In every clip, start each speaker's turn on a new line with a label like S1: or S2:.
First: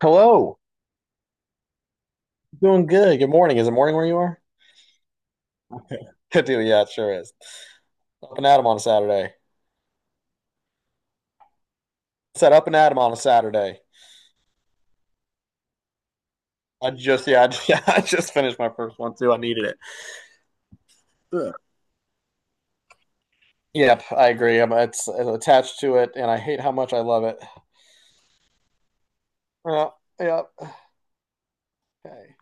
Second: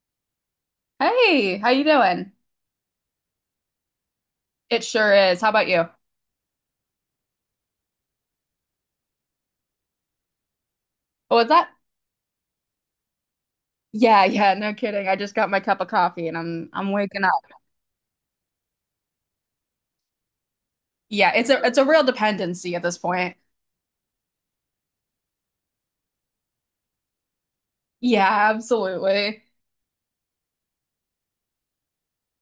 S1: Hello.
S2: Hey, how you doing?
S1: Doing good. Good morning. Is it morning where you are?
S2: It sure is. How about you?
S1: Good deal. Yeah, it sure is. Up and at 'em on a Saturday.
S2: Oh, was that?
S1: Said up and at 'em on a Saturday.
S2: Yeah, yeah, no kidding. I just got my cup of coffee and I'm
S1: I
S2: waking
S1: just yeah,
S2: up.
S1: I, I just finished my first one too. I needed it.
S2: Yeah, it's
S1: Ugh.
S2: a real dependency at this point.
S1: Yep, I agree. It's attached to it, and I hate how much I love it.
S2: Yeah, absolutely.
S1: Yeah, yeah. Okay.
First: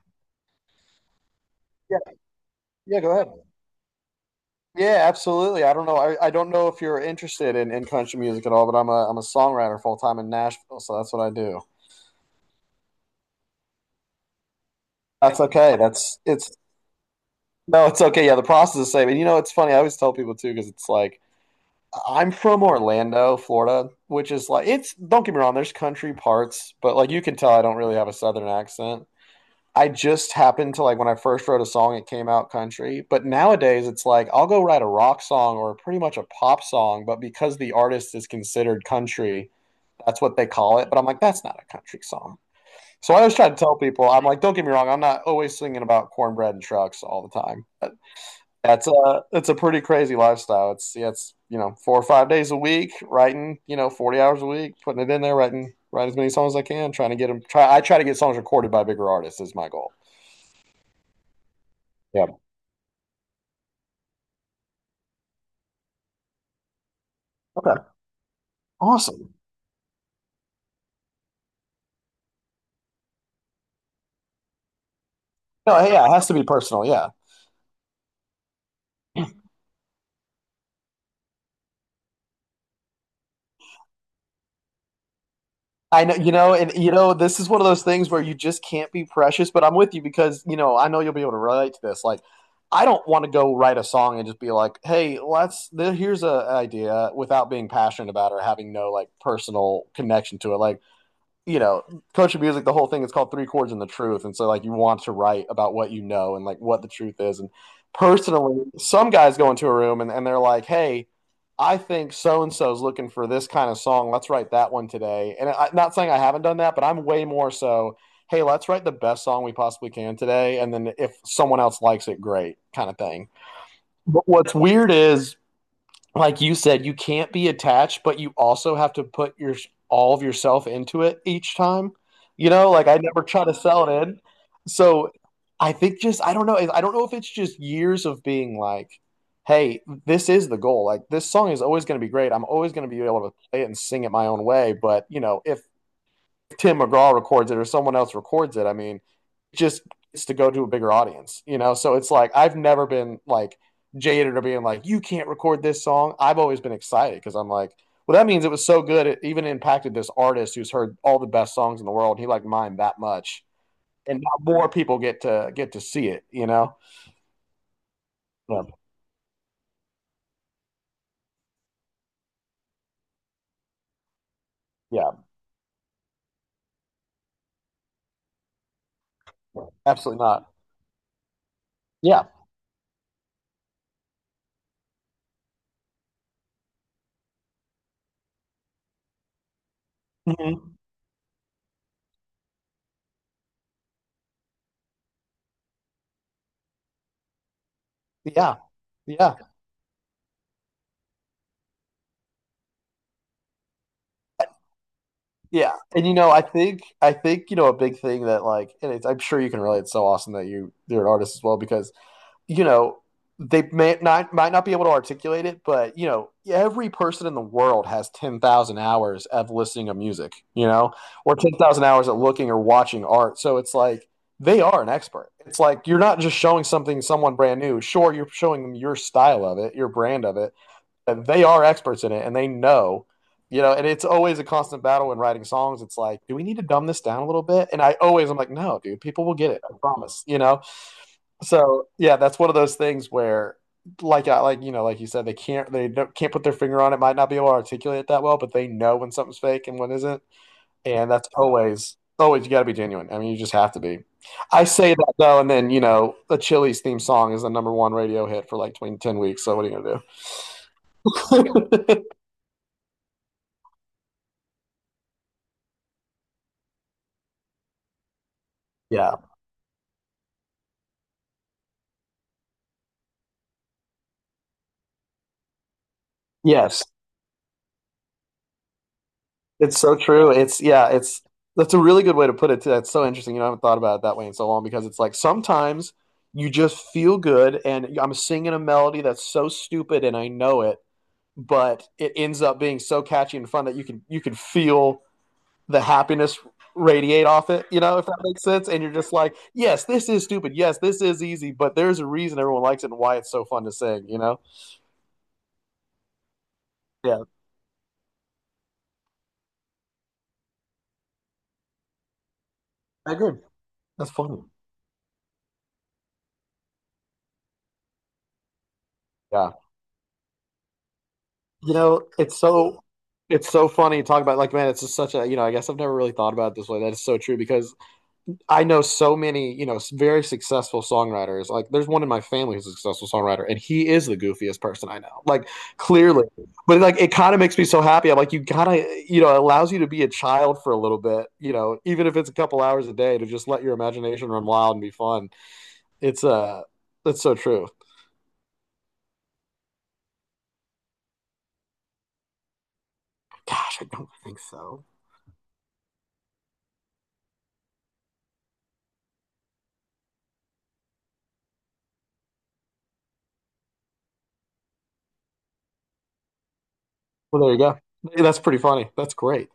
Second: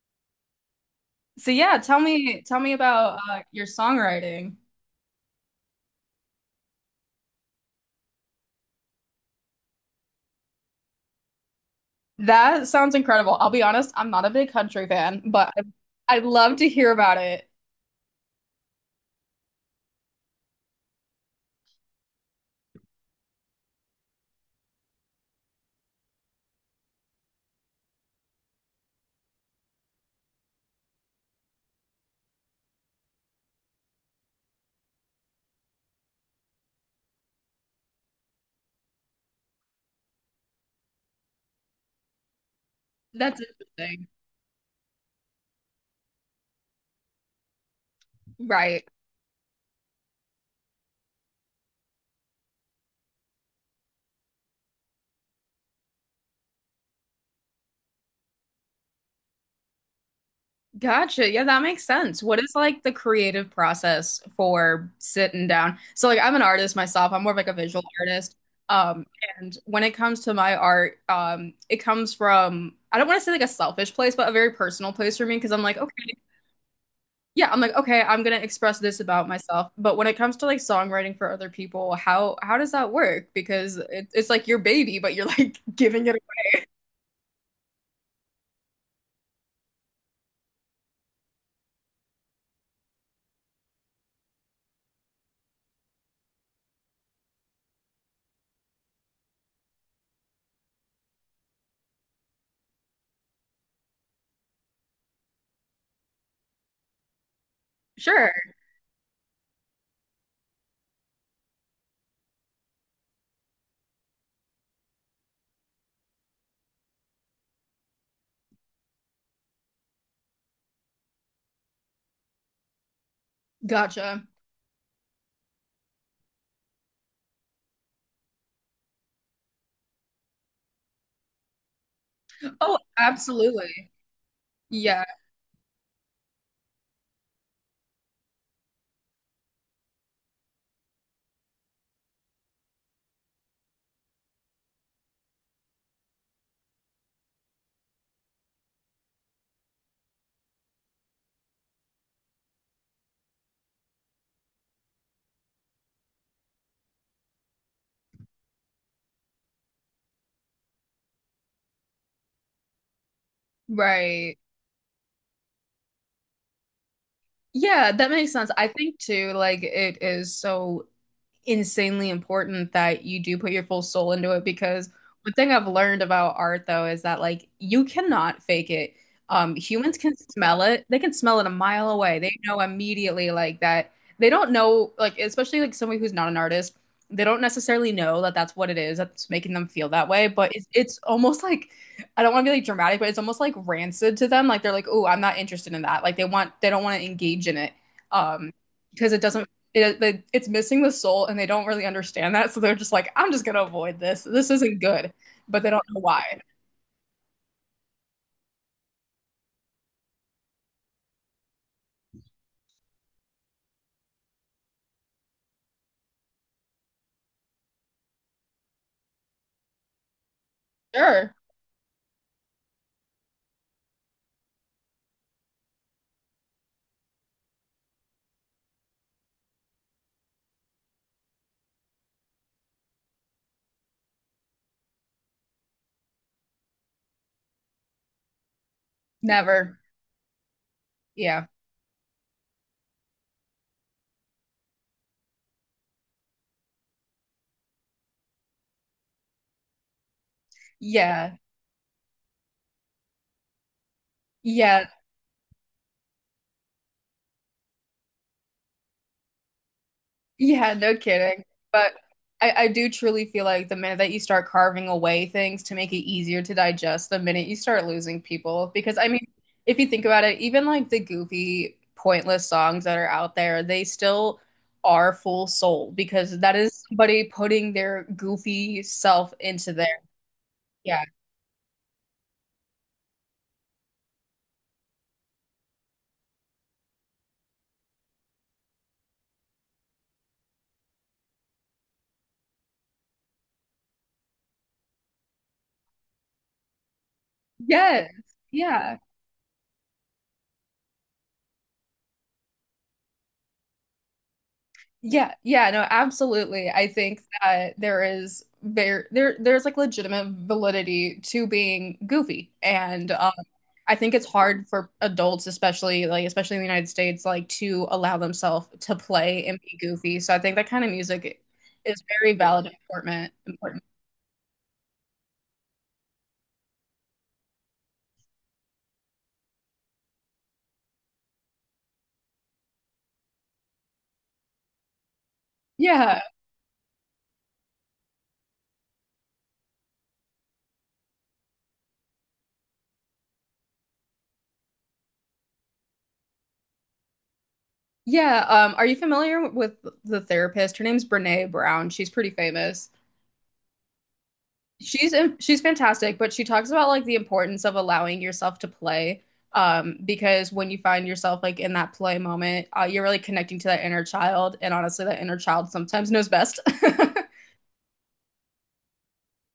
S1: Yeah,
S2: Tell me
S1: yeah. Go
S2: about
S1: ahead.
S2: your songwriting.
S1: Yeah, absolutely. I don't know. I don't know if you're interested in country music at all, but I'm a songwriter full time in Nashville, so that's what I do.
S2: That sounds incredible. I'll be honest, I'm not a big country fan,
S1: That's
S2: but
S1: okay.
S2: I
S1: That's it's
S2: love to hear about it.
S1: No, it's okay. Yeah, the process is the same. And you know, it's funny. I always tell people too, because it's like, I'm from Orlando, Florida, which is like it's. Don't get me wrong. There's country parts, but like you can tell, I don't really have a southern accent. I just happened to, like, when I first wrote a song, it came out country. But nowadays, it's like I'll go write a rock song or pretty much a pop song, but because the artist is considered country, that's what they call it. But I'm like, that's not a country song. So I always
S2: That's
S1: try to tell
S2: interesting.
S1: people, I'm like, don't get me wrong, I'm not always singing about cornbread and trucks all the time. That's
S2: Right.
S1: a it's a pretty crazy lifestyle. It's you know 4 or 5 days a week, writing you know 40 hours a week, putting it in there, writing write as many songs as I can, trying to get them. Try I try to get songs recorded by bigger artists is my goal.
S2: Gotcha. Yeah, that makes sense.
S1: Yeah.
S2: What is like the creative process for sitting down? So like I'm an artist myself. I'm more of like a
S1: Okay.
S2: visual artist. Um,
S1: Awesome.
S2: and when it comes to my art, it comes from I don't want to say like a selfish place, but a very personal place for me because I'm like,
S1: No, hey, yeah, it
S2: okay,
S1: has to be personal. Yeah.
S2: yeah, I'm like, okay, I'm gonna express this about myself. But when it comes to like songwriting for other people, how does that work? Because it's like your baby, but you're like
S1: I
S2: giving it
S1: know, you
S2: away.
S1: know, and you know, this is one of those things where you just can't be precious. But I'm with you, because you know I know you'll be able to relate to this. Like, I don't want to go write a song and just be like, "Hey, let's here's an idea," without being passionate about it or having no like personal connection to it. Like, you know, coaching music, the whole thing is called Three Chords and the Truth. And so, like, you want to write about what you know and, like, what the truth is. And
S2: Sure.
S1: personally, some guys go into a room and they're like, hey, I think so and so's looking for this kind of song. Let's write that one today. And I'm not saying I haven't done that, but I'm way more so, hey, let's write the best song we possibly can today. And then if someone else likes it, great kind of thing.
S2: Gotcha.
S1: But what's weird is, like you said, you can't be attached, but you also have to put your all of yourself into it each time. You know,
S2: Oh,
S1: like I never try to
S2: absolutely.
S1: sell it in.
S2: Yeah,
S1: So I think just, I don't know. I don't know if it's just years of being like, hey, this is the goal. Like, this song is always going to be great. I'm always going to be able to play it and sing it my own way. But you know, if Tim McGraw records it or someone else records it, I mean, it just it's to go to a bigger audience, you know? So it's like I've never been like jaded or being like, you can't record this song. I've always been excited because I'm like, well, that means it was so good. It even impacted this artist who's heard all the best songs in the world. He liked mine that much. And
S2: right.
S1: more people get to see it, you know?
S2: Yeah, that makes sense.
S1: Yeah,
S2: I think too, like it is so insanely important that you do put your full soul into it because
S1: yeah,
S2: one thing I've learned about art though is that like you cannot fake it. Humans can
S1: absolutely not.
S2: smell it. They can smell it a mile away.
S1: Yeah.
S2: They know immediately like that. They don't know like especially like somebody who's not an artist. They don't necessarily know that that's what it is that's making them feel that way, but it's,
S1: Mm-hmm.
S2: it's almost like I don't want to be like dramatic, but it's almost like rancid to them. Like they're like, "Oh, I'm not interested in that." Like they don't want to engage in it. Um,
S1: Yeah.
S2: because it
S1: Yeah.
S2: doesn't it's missing the soul and they don't really understand that, so they're just like, I'm just gonna avoid this, this isn't good, but they
S1: Yeah,
S2: don't know
S1: and you
S2: why.
S1: know, I think you know a big thing that, like, and it's, I'm sure you can relate. It's so awesome that you're an artist as well, because you know they may not might not be able to articulate it, but you know every person in the world has 10,000 hours of listening to music, you know,
S2: Sure.
S1: or 10,000 hours at looking or watching art. So it's like they are an expert. It's like you're not just showing something someone brand new. Sure, you're showing them your style of it, your brand of it, and they are experts in it, and they know, you know, and it's always a constant battle when writing songs. It's like, do we need to dumb this down a little bit? And I'm like, no dude, people will get it, I
S2: Never.
S1: promise, you know?
S2: Yeah.
S1: So yeah, that's one of those things where, like I, like, you know, like you said, they can't, they don't, can't put their finger on it, might not be able to articulate it that well, but they know when something's fake and when isn't. And that's
S2: Yeah.
S1: always, always, you got to be genuine, I mean, you just have to be. I
S2: Yeah.
S1: say that, though, and then you know the Chili's theme song is the number one radio hit for like 2010 weeks, so what are you
S2: Yeah, no kidding.
S1: gonna
S2: But
S1: do?
S2: I do truly feel like the minute that you start carving away things to make it easier to digest, the minute you start losing people, because I
S1: Yeah.
S2: mean, if you think about it, even like the goofy pointless songs that are out there, they still are full soul because that
S1: Yes,
S2: is somebody putting their goofy self into
S1: it's so
S2: there.
S1: true. It's yeah,
S2: Yeah.
S1: it's That's a really good way to put it too. That's so interesting. You know, I haven't thought about it that way in so long, because it's like sometimes you just feel good and I'm singing a melody that's so stupid and I know it, but it ends up being so catchy and fun that you can feel the happiness radiate off it, you know, if
S2: Yes.
S1: that makes sense. And you're
S2: Yeah.
S1: just like, yes, this is stupid. Yes, this is easy, but there's a reason everyone likes it and why it's so fun to sing, you know?
S2: Yeah. Yeah. No, absolutely. I think
S1: Yeah,
S2: that there is there's like legitimate validity to being goofy. And
S1: I agree.
S2: I
S1: That's
S2: think it's
S1: funny.
S2: hard for adults, especially like especially in the United States, like to allow themselves to play
S1: Yeah.
S2: and be goofy. So I think that kind of music
S1: You
S2: is
S1: know,
S2: very
S1: it's
S2: valid and
S1: so
S2: important
S1: it's so
S2: important.
S1: funny to talk about. Like, man, it's just such a, you know, I guess I've never really thought about it this way. That is so true, because I know so many, you know, very successful songwriters. Like, there's one in my family who's a successful songwriter, and he is the goofiest person I know. Like,
S2: Yeah.
S1: clearly. But like, it kind of makes me so happy. I'm like, you got to, you know, it allows you to be a child for a little bit, you know, even if it's a couple hours a day, to just let your imagination run wild and be fun. It's That's so true.
S2: Yeah. Are you familiar with the therapist? Her name's Brene Brown. She's pretty famous.
S1: Gosh, I don't think so.
S2: She's fantastic, but she talks about like the importance of allowing yourself to play. Because when you find yourself like in that play moment, you're really connecting to that inner child, and honestly, that inner child sometimes knows best.
S1: Well, there you go. That's pretty funny. That's great.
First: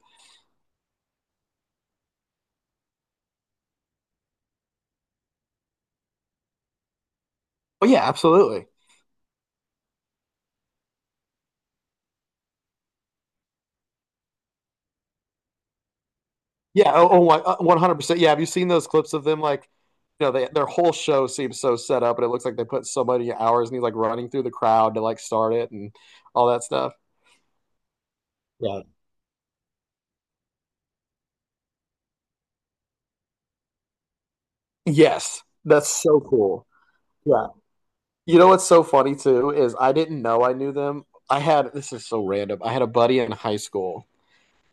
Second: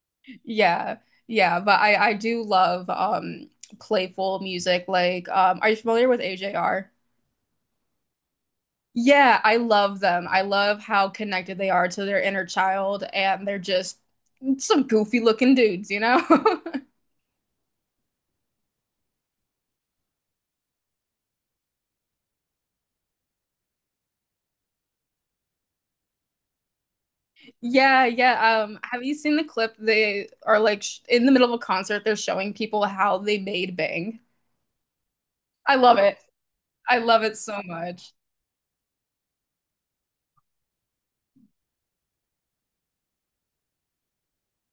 S2: Yeah, yeah, but I do love playful music. Like, are you familiar with AJR?
S1: Oh yeah, absolutely.
S2: Yeah, I love them. I love how connected they are to their inner child, and they're just some goofy looking dudes, you know?
S1: Yeah. 100%. Yeah. Have you seen those clips of them? Like, you know, their whole show seems so set up, and it looks like they put so many hours, and he's like running through the crowd to like start it and all that stuff.
S2: Yeah, yeah.
S1: Yeah.
S2: Have you seen the clip? They are like sh in the middle of a concert, they're showing people how they made Bang.
S1: Yes.
S2: I
S1: That's
S2: love it.
S1: so cool.
S2: I love it
S1: Yeah.
S2: so much.
S1: You know what's so funny too is I didn't know I knew them. This is so random. I had a buddy in high school,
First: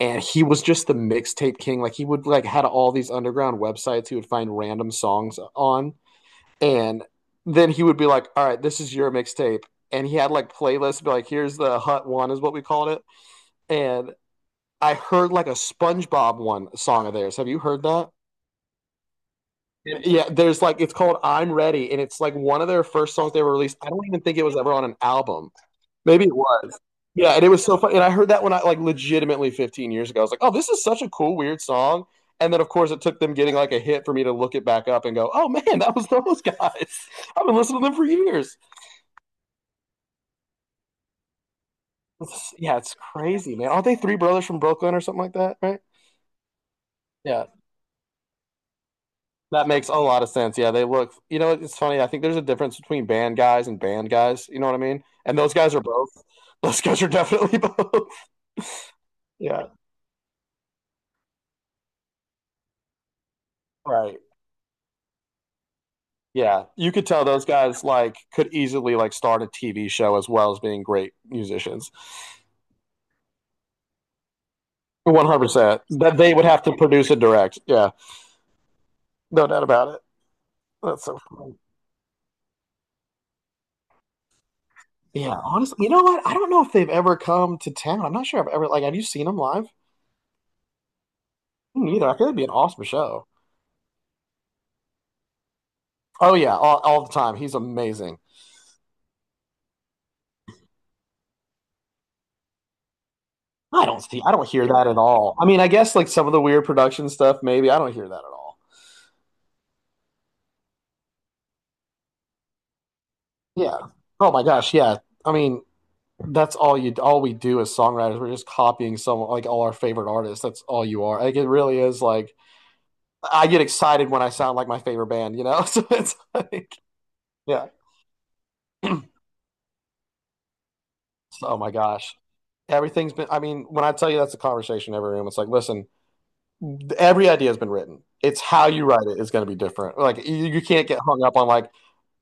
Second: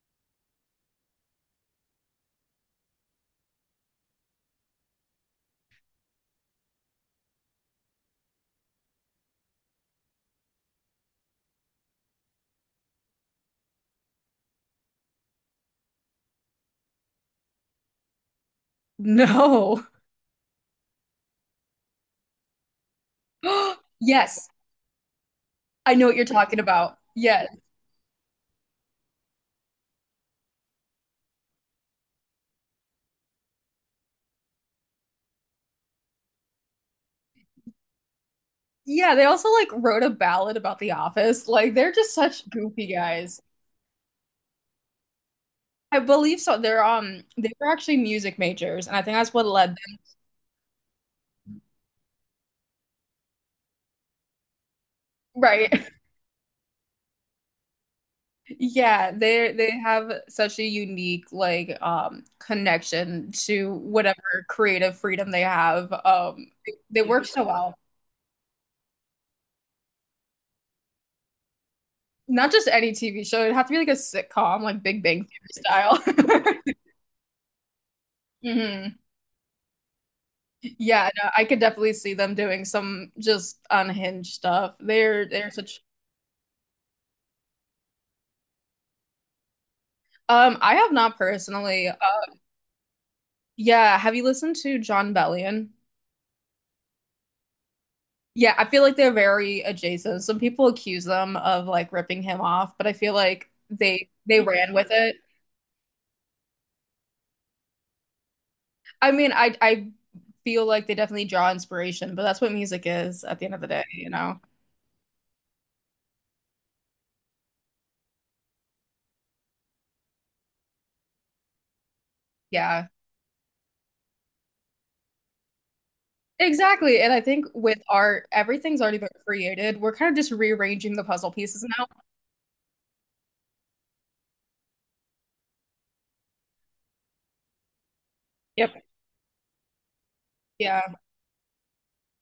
S1: and he was just the mixtape king. Like, he would like had all these underground websites he would find random songs on. And then he would be like, "All right, this is your mixtape." And he had like playlists, be like, "Here's the Hut One," is what we called it. And I heard like a SpongeBob one song of theirs. Have you heard that?
S2: No.
S1: Yeah. Yeah, there's like, it's called "I'm Ready," and it's like one of their first songs they ever released. I don't even think it
S2: Yes,
S1: was ever on an album.
S2: I know what you're
S1: Maybe it
S2: talking
S1: was.
S2: about.
S1: Yeah, and
S2: Yes.
S1: it was so funny. And I heard that when I, like, legitimately 15 years ago. I was like, "Oh, this is such a cool, weird song." And then, of course, it took them getting like a hit for me to look it back up and go, "Oh man, that was those guys. I've been listening to them for years."
S2: Yeah, they also like wrote a ballad about The Office. Like they're just such
S1: Yeah,
S2: goofy
S1: it's
S2: guys.
S1: crazy, man. Aren't they three brothers from Brooklyn or something like that, right?
S2: I believe so. They're
S1: Yeah,
S2: they were actually music majors, and I think that's what
S1: that
S2: led
S1: makes a
S2: them.
S1: lot of sense. Yeah, they look, you know, it's funny. I think there's a difference between band guys and band guys. You know what I mean? And those guys are
S2: Right.
S1: both. Those guys are definitely both.
S2: Yeah, they
S1: Yeah,
S2: they have such a unique like connection to
S1: right.
S2: whatever creative freedom they have.
S1: Yeah, you
S2: They
S1: could tell
S2: work so
S1: those
S2: well.
S1: guys like could easily like start a TV show as well as being great musicians.
S2: Not just any TV show, it'd have to be like a sitcom, like Big Bang Theory
S1: 100%.
S2: style.
S1: That they would have to produce and direct. Yeah,
S2: Hmm.
S1: no doubt about it. That's
S2: Yeah,
S1: so
S2: no, I
S1: funny.
S2: could definitely see them doing some just unhinged stuff. They're
S1: Yeah,
S2: they're
S1: honestly,
S2: such
S1: you know what? I don't know if they've ever come to town. I'm not sure I've ever like. Have you seen him live?
S2: I have not personally.
S1: Me neither. I think it'd be an awesome show.
S2: Yeah, have you listened to John Bellion?
S1: Oh yeah, all the time. He's amazing.
S2: Yeah, I feel like they're very adjacent. Some people accuse them of like ripping him off, but I feel like
S1: I don't
S2: they
S1: see. I
S2: they
S1: don't hear
S2: ran
S1: that
S2: with
S1: at
S2: it.
S1: all. I mean, I guess like some of the weird production stuff. Maybe. I don't hear that at all.
S2: I mean, I feel like they definitely draw inspiration, but that's what music is at the end of the
S1: Yeah.
S2: day, you
S1: Oh
S2: know?
S1: my gosh. Yeah. I mean, that's all you. All we do as songwriters, we're just copying someone, like all our favorite artists. That's all you are. Like, it really is. Like,
S2: Yeah.
S1: I get excited when I sound like my favorite band. You know. So it's like,
S2: Exactly. And I think
S1: yeah.
S2: with art, everything's already been created. We're kind of just rearranging the puzzle
S1: So, oh
S2: pieces
S1: my
S2: now.
S1: gosh. I mean, when I tell you, that's a conversation in every room. It's like, listen, every idea has been written. It's how
S2: Yep.
S1: you write it is going to be different. Like, you
S2: Yeah.
S1: can't get hung up on, like,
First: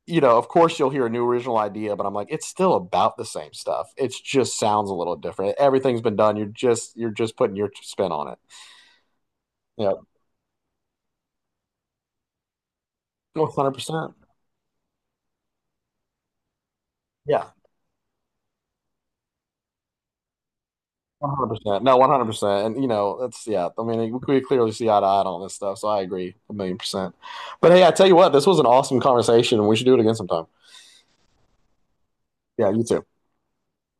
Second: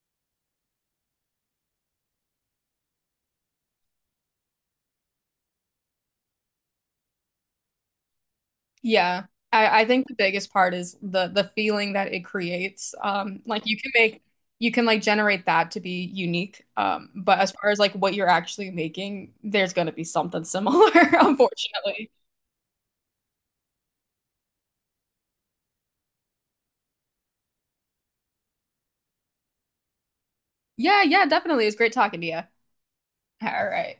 S1: you know, of course you'll hear a new original idea, but I'm like, it's still about the same stuff. It just sounds a little different. Everything's been done. You're just putting your spin on it.
S2: Yeah. I
S1: Yeah.
S2: think the biggest part is the feeling that it creates. Like you can
S1: 100%.
S2: make you can like generate that to be unique. But
S1: Yeah.
S2: as far as like what you're actually making, there's gonna be something similar,
S1: 100%. No,
S2: unfortunately.
S1: 100%. And, you know, yeah. I mean, we clearly see eye to eye on this stuff. So I agree a million percent. But hey, I tell you what, this was an awesome conversation, and we should do it again sometime.
S2: Yeah, yeah, definitely. It was great talking to you.
S1: Yeah. You too.
S2: All right.